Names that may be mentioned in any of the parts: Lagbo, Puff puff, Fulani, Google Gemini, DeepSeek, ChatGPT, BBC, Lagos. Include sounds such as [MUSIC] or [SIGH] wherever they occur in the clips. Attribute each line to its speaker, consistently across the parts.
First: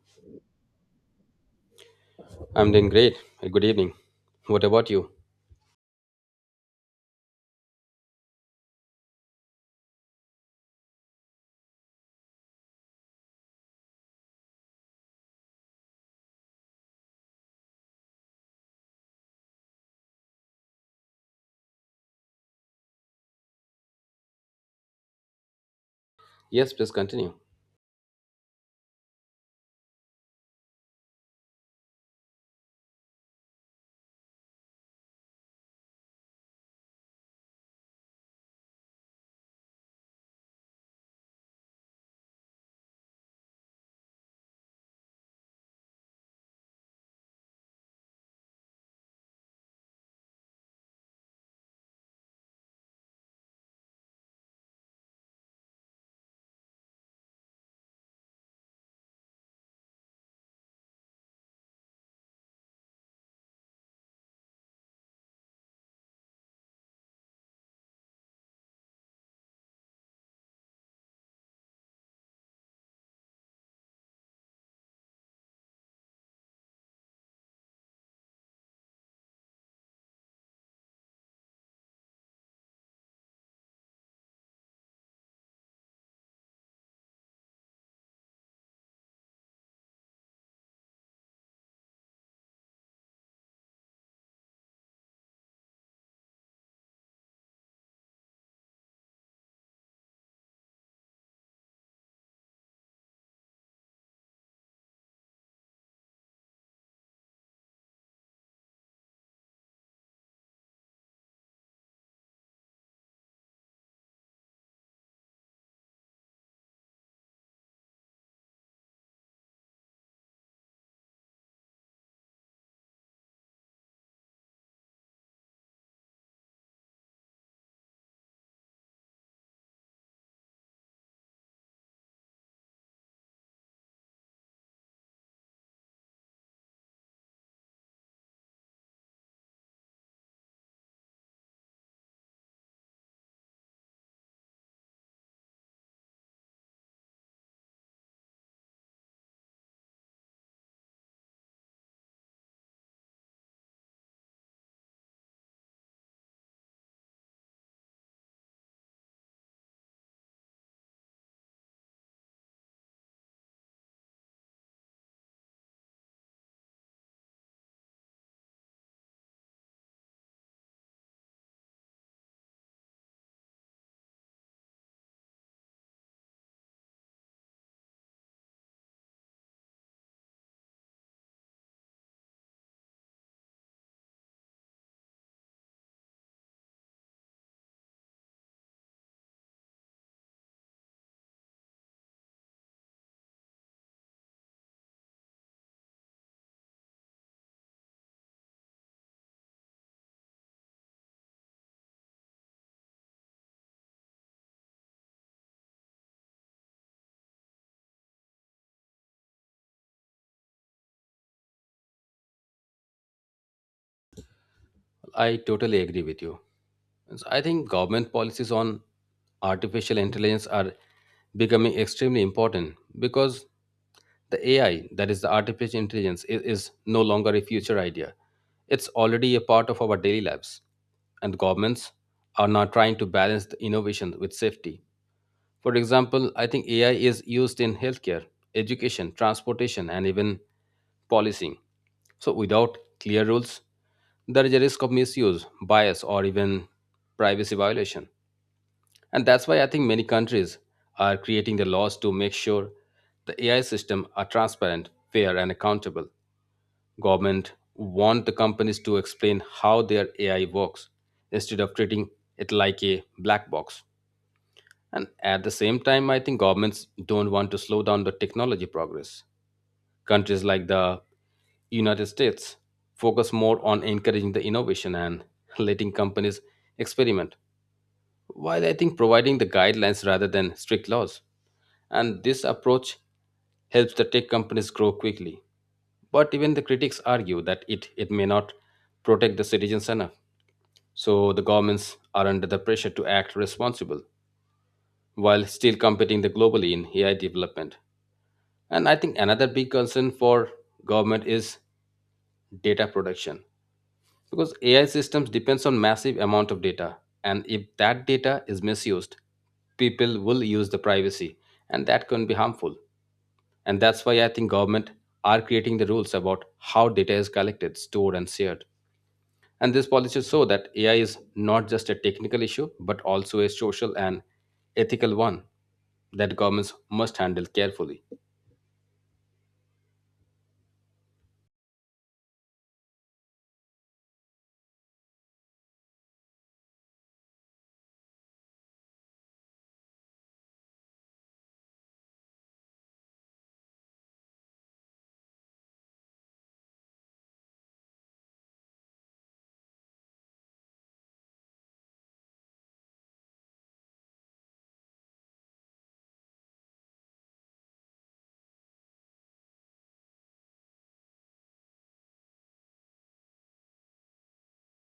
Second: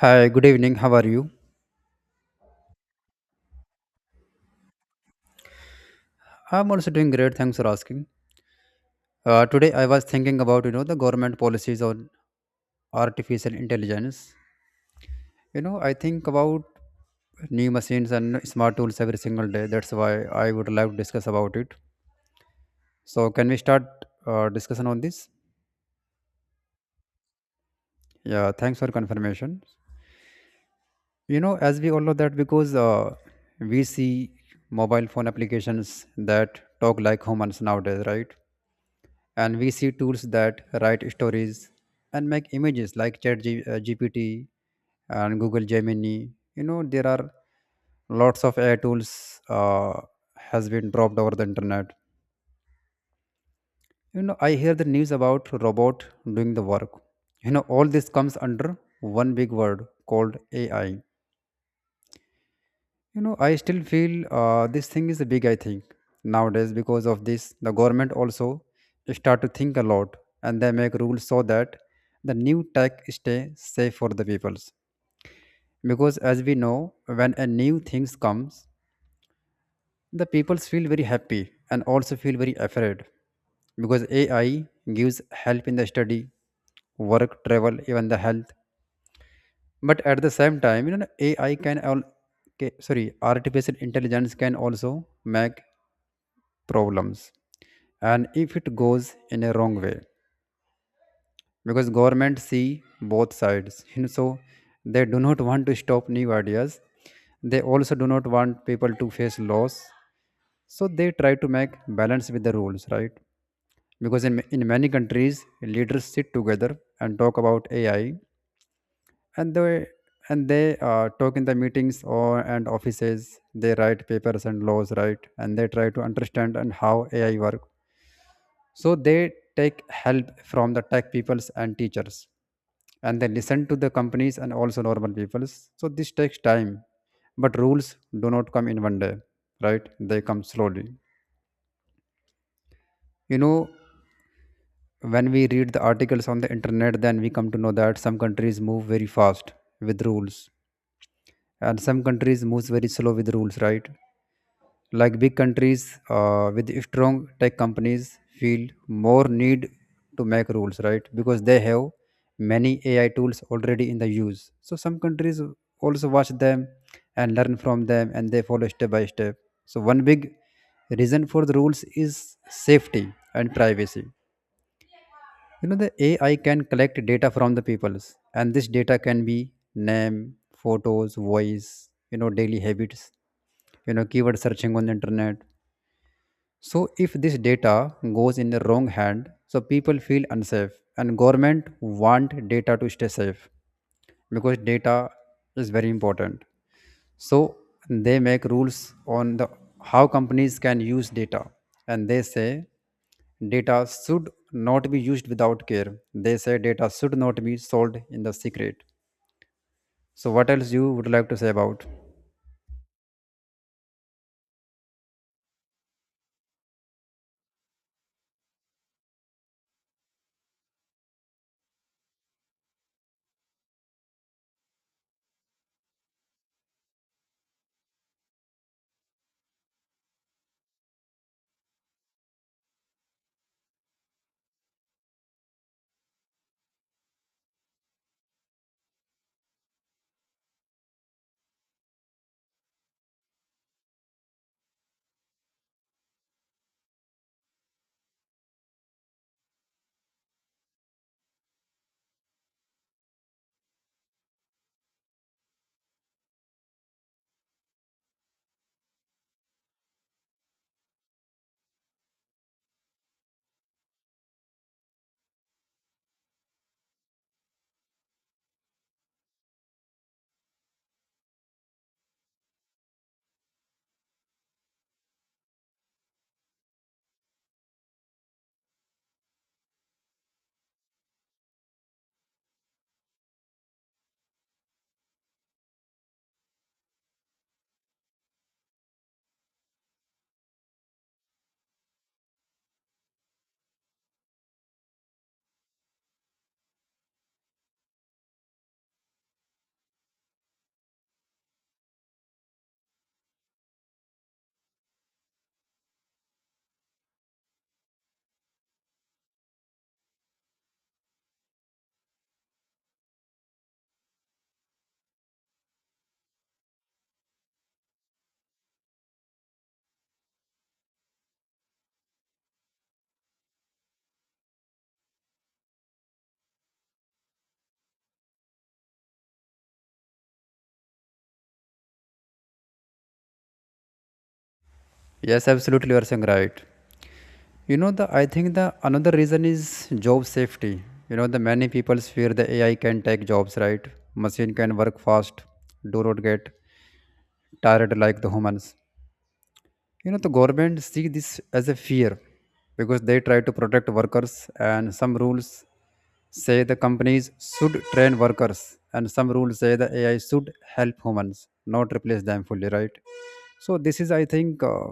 Speaker 1: Hi, good evening. How are you?
Speaker 2: I'm doing great. Hey, good evening. What about you?
Speaker 1: I'm also doing great. Thanks for asking. Today I was thinking about the government policies on artificial intelligence. You know I think about new machines and smart tools every single day. That's why I would like to discuss about it. So can we start discussion on this?
Speaker 2: Yes, please continue.
Speaker 1: Yeah. Thanks for confirmation. As we all know that because we see mobile phone applications that talk like humans nowadays, right? And we see tools that write stories and make images like ChatGPT and Google Gemini. There are lots of AI tools has been dropped over the internet. You know I hear the news about robot doing the work. All this comes under one big word called AI. You know, I still feel this thing is a big, I think, nowadays because of this. The government also start to think a lot, and they make rules so that the new tech stay safe for the peoples. Because as we know, when a new things comes, the peoples feel very happy and also feel very afraid, because AI gives help in the study, work, travel, even the health. But at the same time, AI can all, okay, sorry, artificial intelligence can also make problems, and if it goes in a wrong way, because government see both sides, [LAUGHS] so they do not want to stop new ideas. They also do not want people to face loss, so they try to make balance with the rules, right? Because in many countries, leaders sit together and talk about AI, and they and they talk in the meetings or and offices. They write papers and laws, right? And they try to understand and how AI work. So they take help from the tech peoples and teachers, and they listen to the companies and also normal peoples. So this takes time, but rules do not come in one day, right? They come slowly. you know when we read the articles on the internet, then we come to know that some countries move very fast with rules, and some countries moves very slow with rules, right? Like big countries with strong tech companies feel more need to make rules, right? Because they have many AI tools already in the use. So some countries also watch them and learn from them, and they follow step by step. So one big reason for the rules is safety and privacy. The AI can collect data from the peoples, and this data can be name, photos, voice, daily habits, keyword searching on the internet. So if this data goes in the wrong hand, so people feel unsafe, and government want data to stay safe, because data is very important. So they make rules on the how companies can use data, and they say data should not be used without care. They say data should not be sold in the secret. So what else you would like to say about?
Speaker 2: I totally agree with you. So I think government policies on artificial intelligence are becoming extremely important because the AI, that is the artificial intelligence, is no longer a future idea. It's already a part of our daily lives, and governments are now trying to balance the innovation with safety. For example, I think AI is used in healthcare, education, transportation, and even policing. So, without clear rules, there is a risk of misuse, bias, or even privacy violation. And that's why I think many countries are creating the laws to make sure the AI system are transparent, fair, and accountable. Government want the companies to explain how their AI works instead of treating it like a black box. And at the same time, I think governments don't want to slow down the technology progress. Countries like the United States focus more on encouraging the innovation and [LAUGHS] letting companies experiment, while I think providing the guidelines rather than strict laws. And this approach helps the tech companies grow quickly. But even the critics argue that it may not protect the citizens enough. So the governments are under the pressure to act responsible while still competing the globally in AI development. And I think another big concern for government is data production, because AI systems depends on massive amount of data, and if that data is misused, people will use the privacy, and that can be harmful. And that's why I think government are creating the rules about how data is collected, stored, and shared. And this policy show that AI is not just a technical issue but also a social and ethical one that governments must handle carefully.
Speaker 1: Yes, absolutely you are saying right. The I think the another reason is job safety. The many people fear the AI can take jobs, right? Machine can work fast, do not get tired like the humans. The government see this as a fear, because they try to protect workers. And some rules say the companies should train workers, and some rules say the AI should help humans, not replace them fully, right? So this is, I think,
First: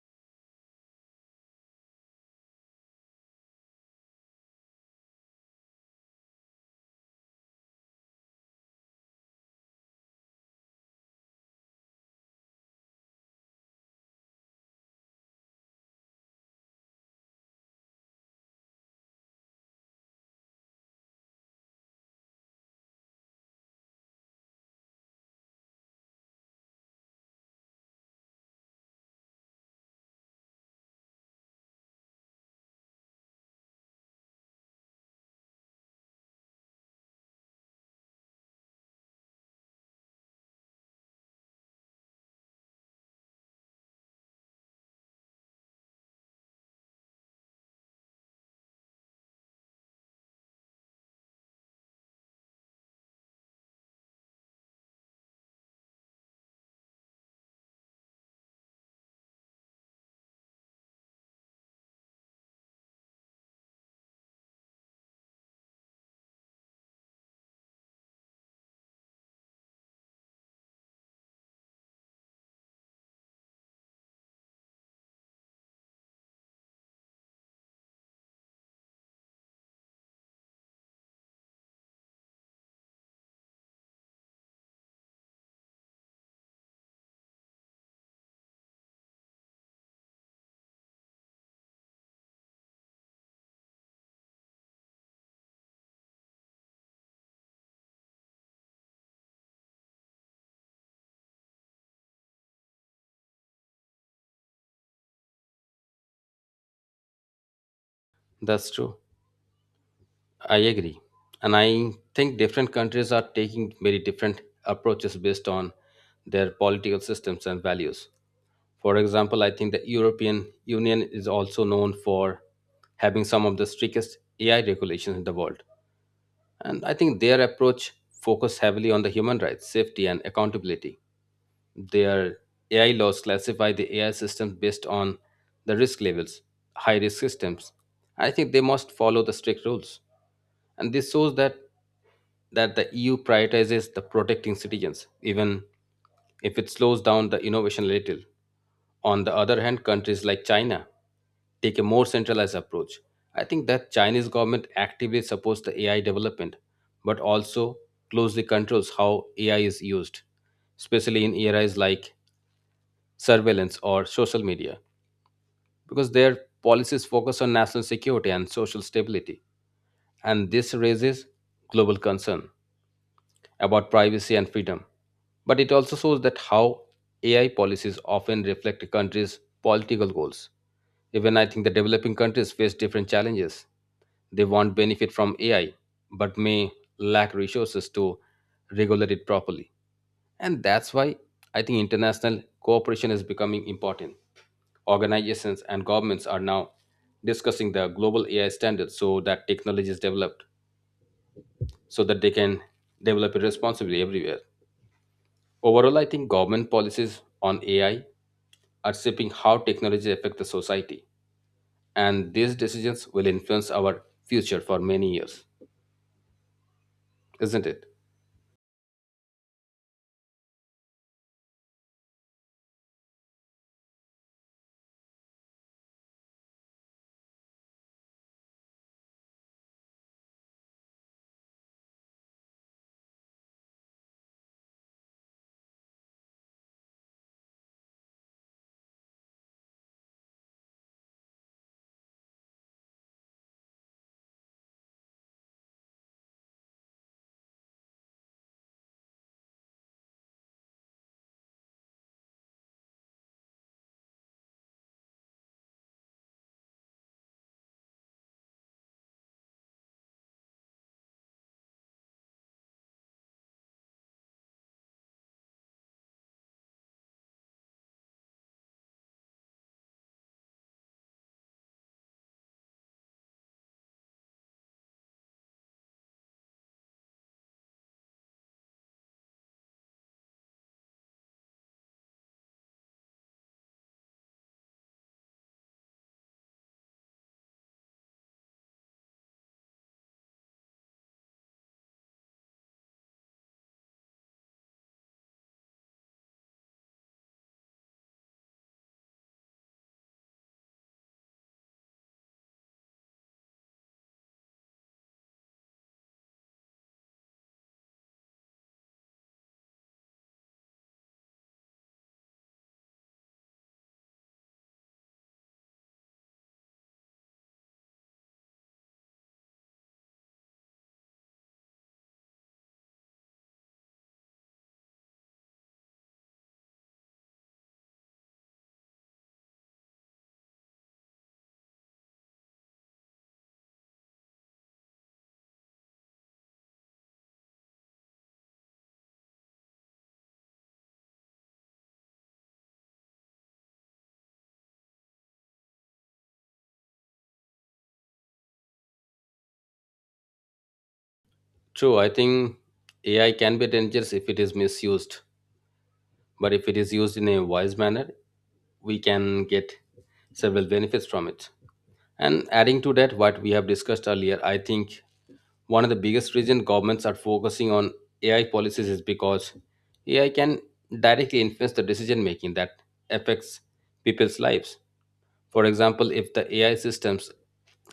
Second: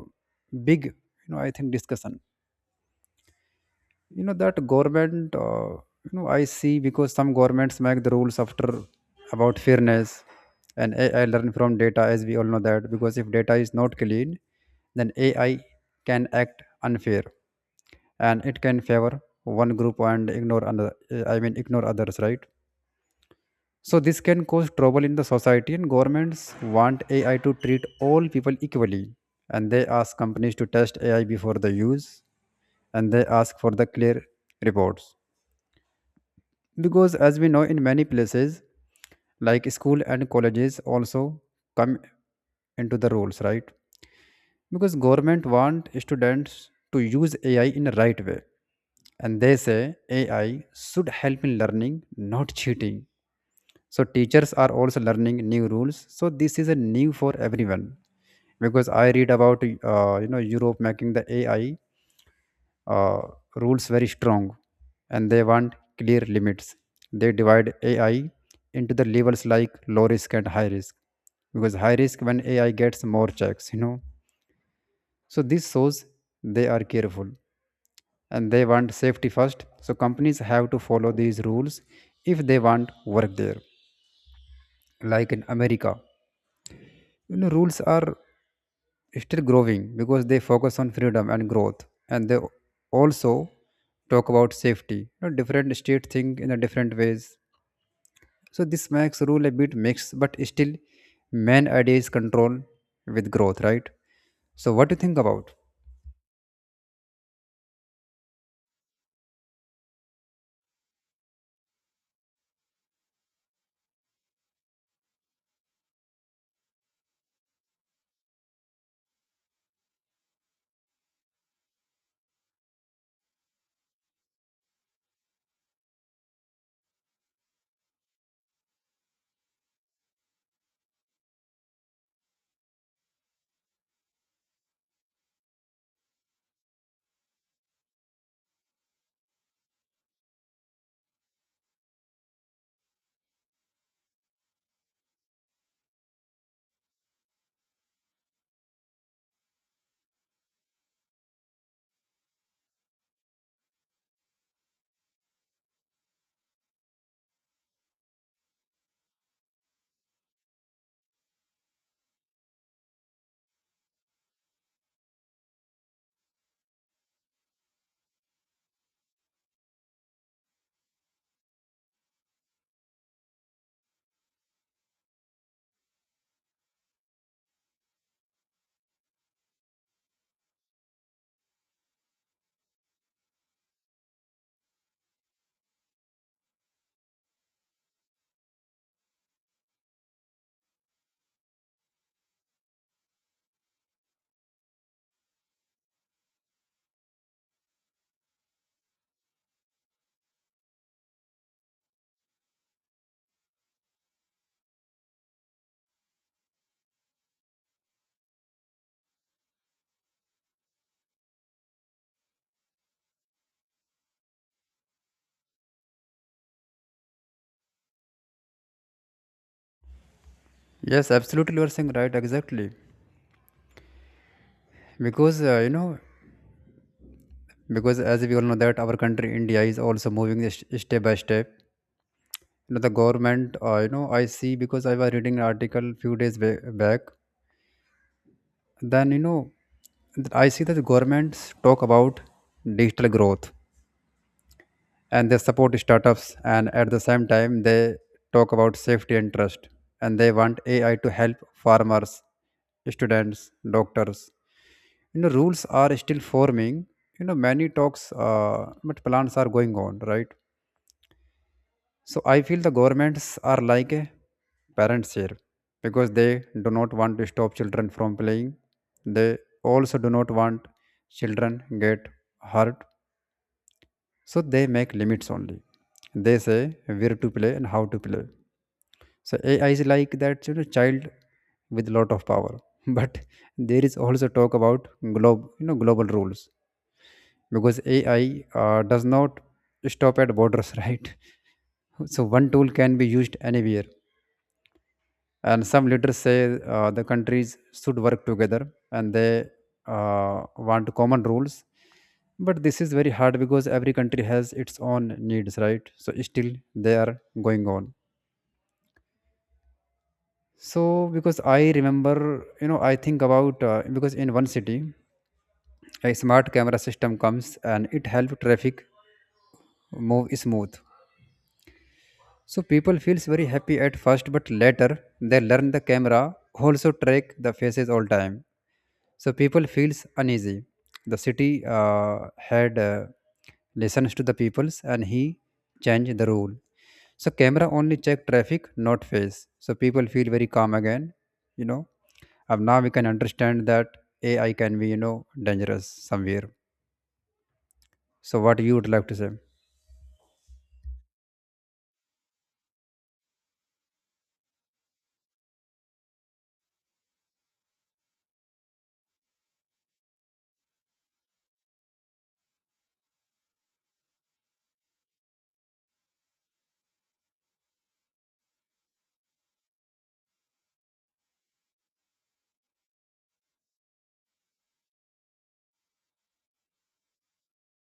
Speaker 1: big, I think, discussion. That government, I see, because some governments make the rules after about fairness. And AI learn from data, as we all know, that because if data is not clean, then AI can act unfair, and it can favor one group and ignore another. I mean, ignore others, right? So this can cause trouble in the society, and governments want AI to treat all people equally, and they ask companies to test AI before the use, and they ask for the clear reports. Because as we know, in many places like school and colleges also come into the rules, right? Because government want students to use AI in a right way, and they say AI should help in learning, not cheating. So teachers are also learning new rules, so this is a new for everyone. Because I read about, europe making the AI uh, rules very strong, and they want clear limits. They divide AI into the levels like low risk and high risk. Because high risk when AI gets more checks, so this shows they are careful, and they want safety first. So companies have to follow these rules if they want work there. Like in america, rules are still growing, because they focus on freedom and growth, and they also talk about safety. Different states think in a different ways, so this makes rule a bit mixed, but still main idea is control with growth, right? So what do you think about?
Speaker 2: That's true. I agree. And I think different countries are taking very different approaches based on their political systems and values. For example, I think the European Union is also known for having some of the strictest AI regulations in the world. And I think their approach focuses heavily on the human rights, safety, and accountability. Their AI laws classify the AI systems based on the risk levels, high risk systems. I think they must follow the strict rules. And this shows that the EU prioritizes the protecting citizens, even if it slows down the innovation a little. On the other hand, countries like China take a more centralized approach. I think that Chinese government actively supports the AI development, but also closely controls how AI is used, especially in areas like surveillance or social media, because their policies focus on national security and social stability. And this raises global concern about privacy and freedom. But it also shows that how AI policies often reflect a country's political goals. Even I think the developing countries face different challenges. They want benefit from AI, but may lack resources to regulate it properly. And that's why I think international cooperation is becoming important. Organizations and governments are now discussing the global AI standards so that technology is developed, so that they can develop it responsibly everywhere. Overall, I think government policies on AI are shaping how technology affects the society, and these decisions will influence our future for many years, isn't it?
Speaker 1: Yes, absolutely you are saying right, exactly. Because because as we all know that our country india is also moving step by step. The government, I see, because I was reading an article few days back. Then I see that governments talk about digital growth, and they support startups. And at the same time, they talk about safety and trust, and they want AI to help farmers, students, doctors. Rules are still forming. Many talks, but plans are going on, right? So I feel the governments are like a parents here, because they do not want to stop children from playing. They also do not want children get hurt. So they make limits only. They say where to play and how to play. So AI is like that, you know, child with lot of power. [LAUGHS] But there is also talk about globe, global rules, because AI does not stop at borders, [LAUGHS] right? So one tool can be used anywhere, and some leaders say, the countries should work together, and they want common rules. But this is very hard, because every country has its own needs, right? So still they are going on. So because I remember, I think about, because in one city a smart camera system comes, and it helps traffic move smooth. So people feels very happy at first, but later they learn the camera also track the faces all time. So people feels uneasy. The city had listens to the peoples, and he changed the rule. So camera only check traffic, not face. So people feel very calm again. You know, and now we can understand that AI can be, dangerous somewhere. So what you would like to say?
Speaker 2: True, I think AI can be dangerous if it is misused, but if it is used in a wise manner, we can get several benefits from it. And adding to that, what we have discussed earlier, I think one of the biggest reason governments are focusing on AI policies is because AI can directly influence the decision making that affects people's lives. For example, if the AI systems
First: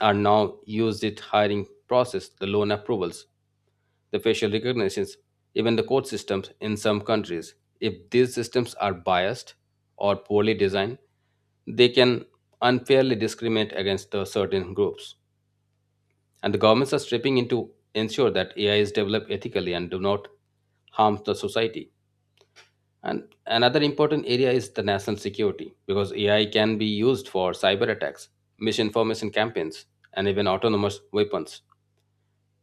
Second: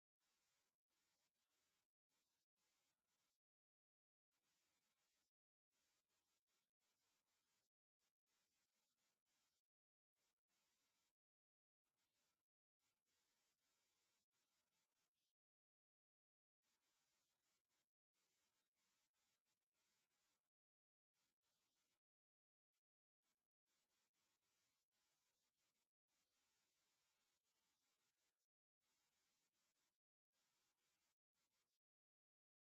Speaker 2: are now used in hiring process, the loan approvals, the facial recognitions, even the court systems in some countries, if these systems are biased or poorly designed, they can unfairly discriminate against the certain groups. And the governments are stepping in to ensure that AI is developed ethically and do not harm the society. And another important area is the national security, because AI can be used for cyber attacks, misinformation campaigns, and even autonomous weapons.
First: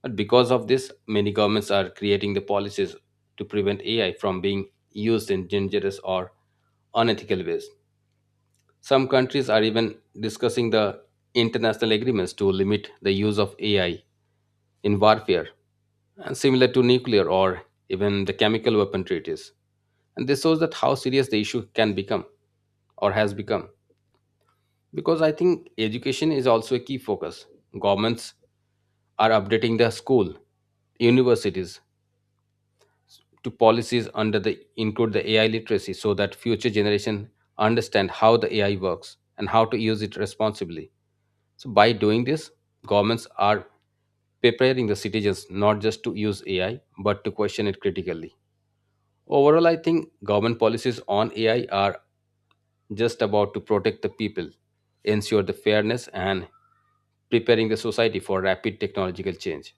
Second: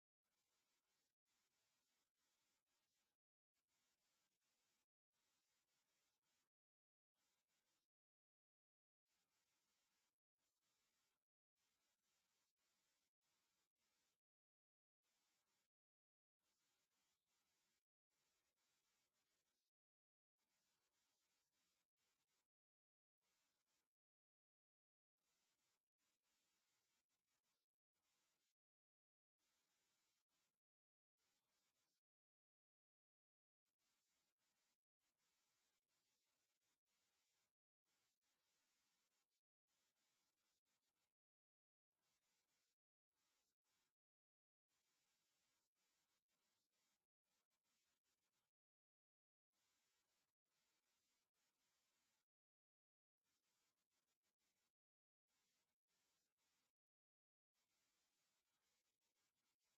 Speaker 2: But because of this, many governments are creating the policies to prevent AI from being used in dangerous or unethical ways. Some countries are even discussing the international agreements to limit the use of AI in warfare, and similar to nuclear or even the chemical weapon treaties. And this shows that how serious the issue can become or has become. Because I think education is also a key focus. Governments are updating their school, universities to policies under the include the AI literacy so that future generation understand how the AI works and how to use it responsibly. So by doing this, governments are preparing the citizens not just to use AI but to question it critically. Overall, I think government policies on AI are just about to protect the people, ensure the fairness, and preparing the society for rapid technological change.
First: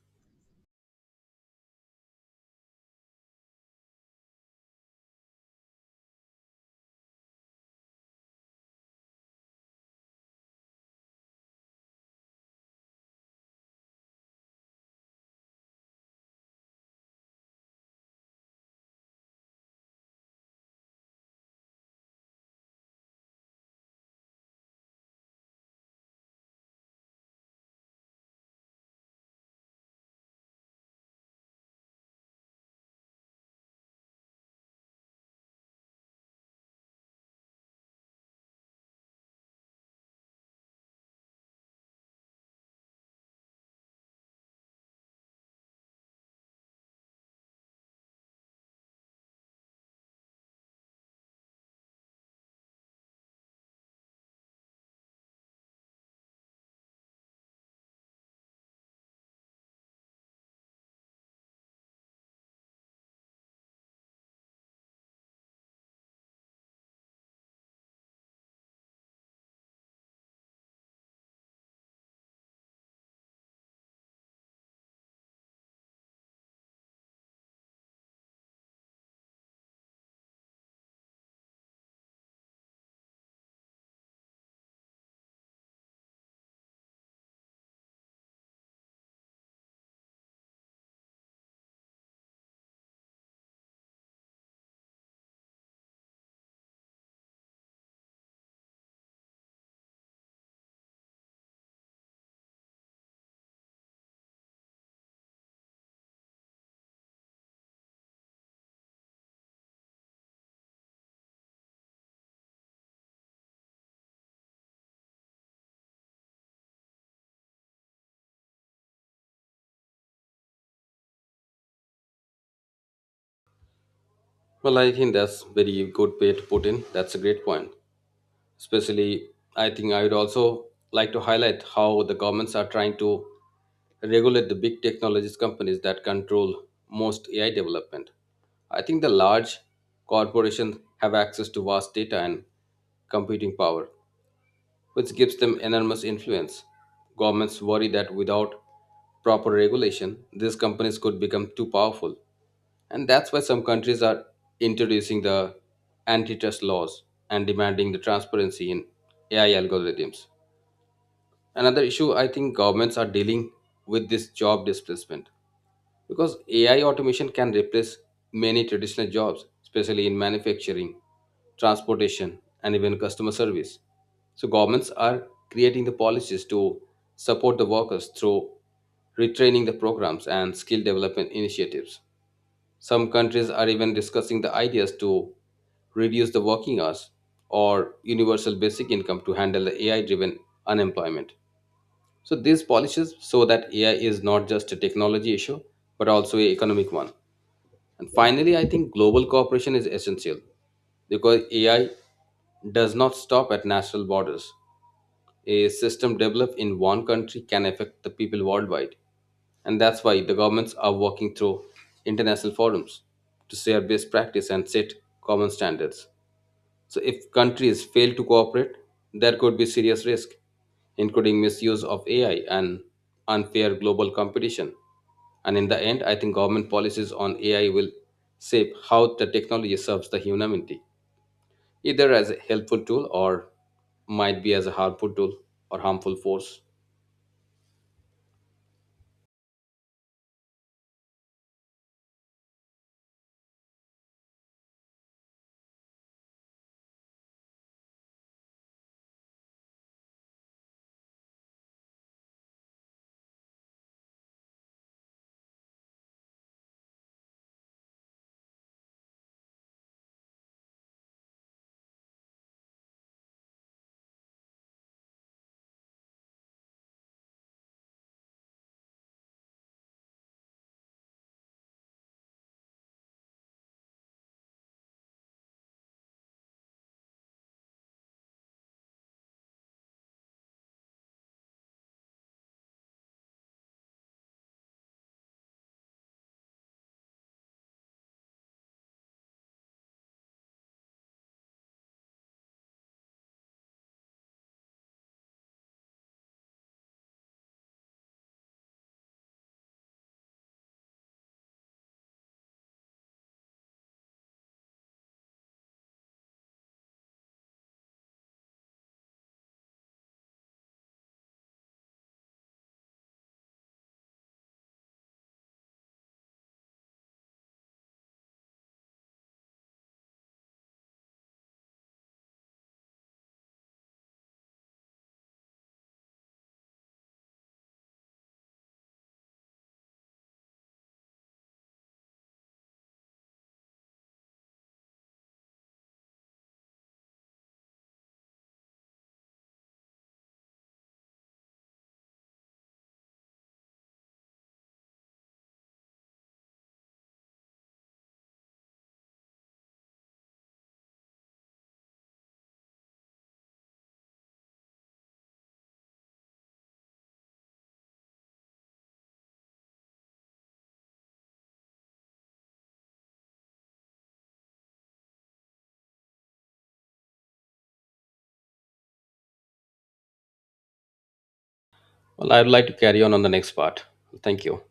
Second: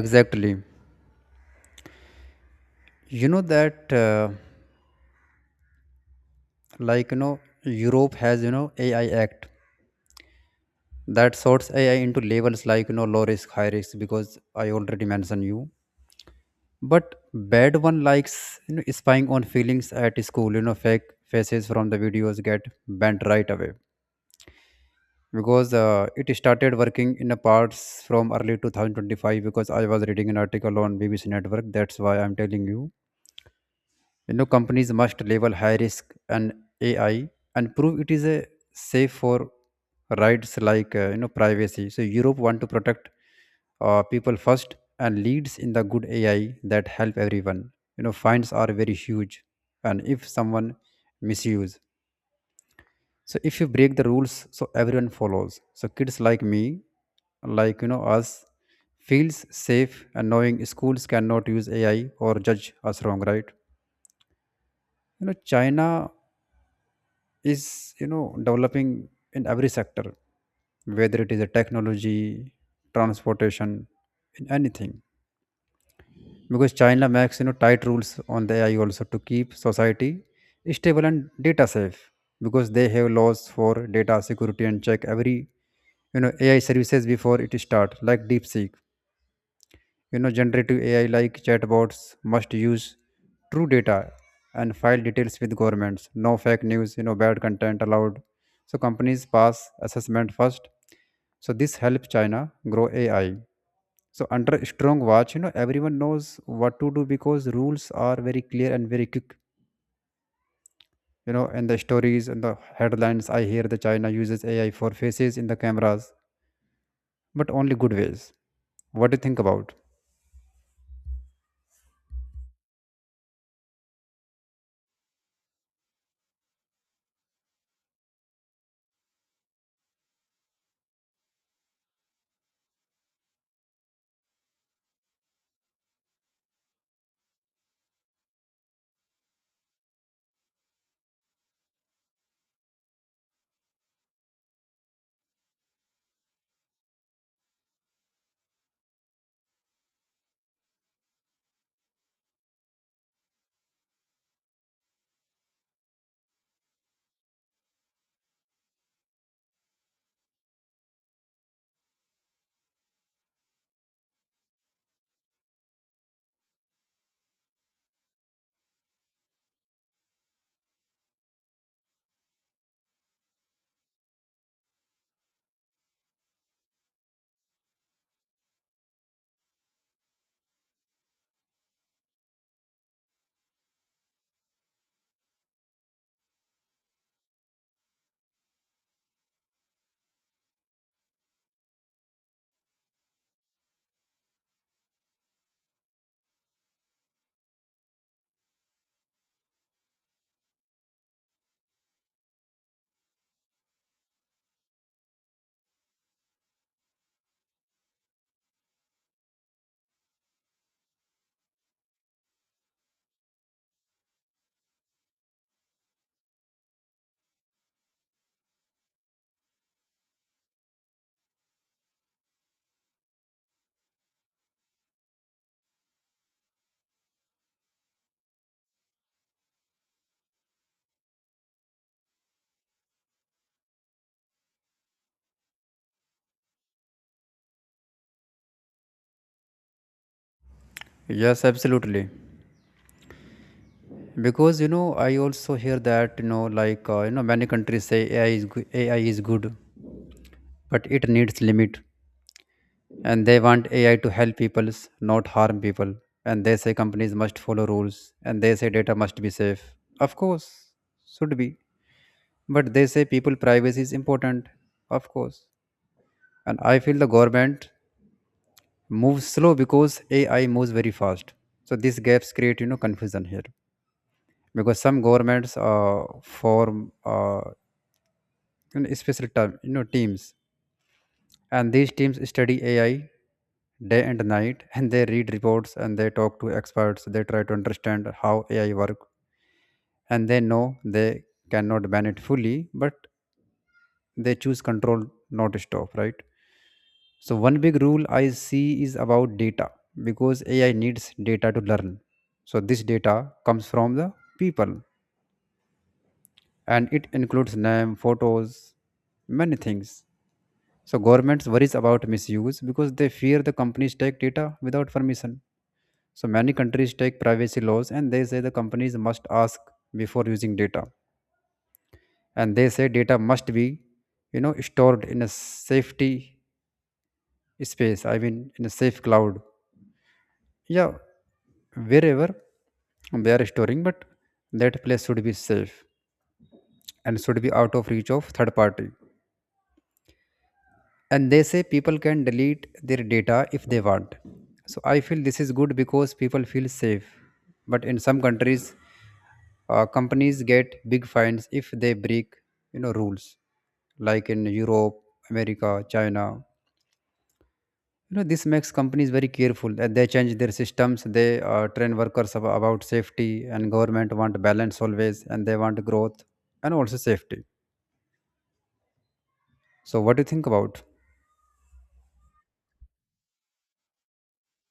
Speaker 1: Exactly. You know that. Like europe has, AI act that sorts AI into levels like, low risk, high risk, because I already mentioned you. But bad one likes, spying on feelings at school, fake faces from the videos, get banned right away. Because it started working in a parts from early 2025, because I was reading an article on BBC network, that's why I'm telling you. You know, companies must label high risk and AI and prove it is a safe for rights like, privacy. So Europe want to protect people first and leads in the good AI that help everyone. You know, fines are very huge, and if someone misuse, so if you break the rules, so everyone follows. So kids like me, like, us, feels safe and knowing schools cannot use AI or judge us wrong, right? You know, China is, developing in every sector, whether it is a technology, transportation, in anything. Because china makes, tight rules on the AI also to keep society stable and data safe, because they have laws for data security and check every, AI services before it start, like DeepSeek. Generative AI like chatbots must use true data and file details with governments. No fake news, you know, bad content allowed. So companies pass assessment first. So this helps China grow AI. So under strong watch, you know, everyone knows what to do, because rules are very clear and very quick. You know, in the stories and the headlines, I hear the China uses AI for faces in the cameras, but only good ways. What do you think about?
Speaker 2: Well, I think that's very good way to put in. That's a great point. Especially, I think I would also like to highlight how the governments are trying to regulate the big technologies companies that control most AI development. I think the large corporations have access to vast data and computing power, which gives them enormous influence. Governments worry that without proper regulation, these companies could become too powerful. And that's why some countries are introducing the antitrust laws and demanding the transparency in AI algorithms. Another issue I think governments are dealing with this job displacement. Because AI automation can replace many traditional jobs, especially in manufacturing, transportation, and even customer service. So, governments are creating the policies to support the workers through retraining the programs and skill development initiatives. Some countries are even discussing the ideas to reduce the working hours or universal basic income to handle the AI driven unemployment. So these polishes show that AI is not just a technology issue, but also an economic one. And finally, I think global cooperation is essential because AI does not stop at national borders. A system developed in one country can affect the people worldwide. And that's why the governments are working through international forums to share best practice and set common standards. So if countries fail to cooperate, there could be serious risk, including misuse of AI and unfair global competition. And in the end, I think government policies on AI will shape how the technology serves the humanity, either as a helpful tool or might be as a harmful tool or harmful force.
Speaker 1: Yes, absolutely. Because I also hear that, like, many countries say ai is good, but it needs limit, and they want AI to help people, not harm people. And they say companies must follow rules, and they say data must be safe, of course, should be. But they say people privacy is important, of course. And I feel the government moves slow because AI moves very fast, so these gaps create, confusion here. Because some governments, form, in a special term, you know, teams. And these teams study AI day and night, [LAUGHS] and they read reports, and they talk to experts. They try to understand how AI work, and they know they cannot ban it fully, but they choose control, not stop. Right. So one big rule I see is about data, because AI needs data to learn. So this data comes from the people, and it includes name, photos, many things. So governments worries about misuse, because they fear the companies take data without permission. So many countries take privacy laws, and they say the companies must ask before using data. And they say data must be, you know, stored in a safety space. I mean, in a safe cloud. Yeah, wherever they are storing, but that place should be safe and should be out of reach of third party. And they say people can delete their data if they want. So I feel this is good because people feel safe. But in some countries, companies get big fines if they break, rules, like in europe, america, china. This makes companies very careful, and they change their systems. They train workers about safety, and government want balance always, and they want growth and also safety. So what do you think about?
Speaker 2: Well, I would like to carry on the next part. Thank you.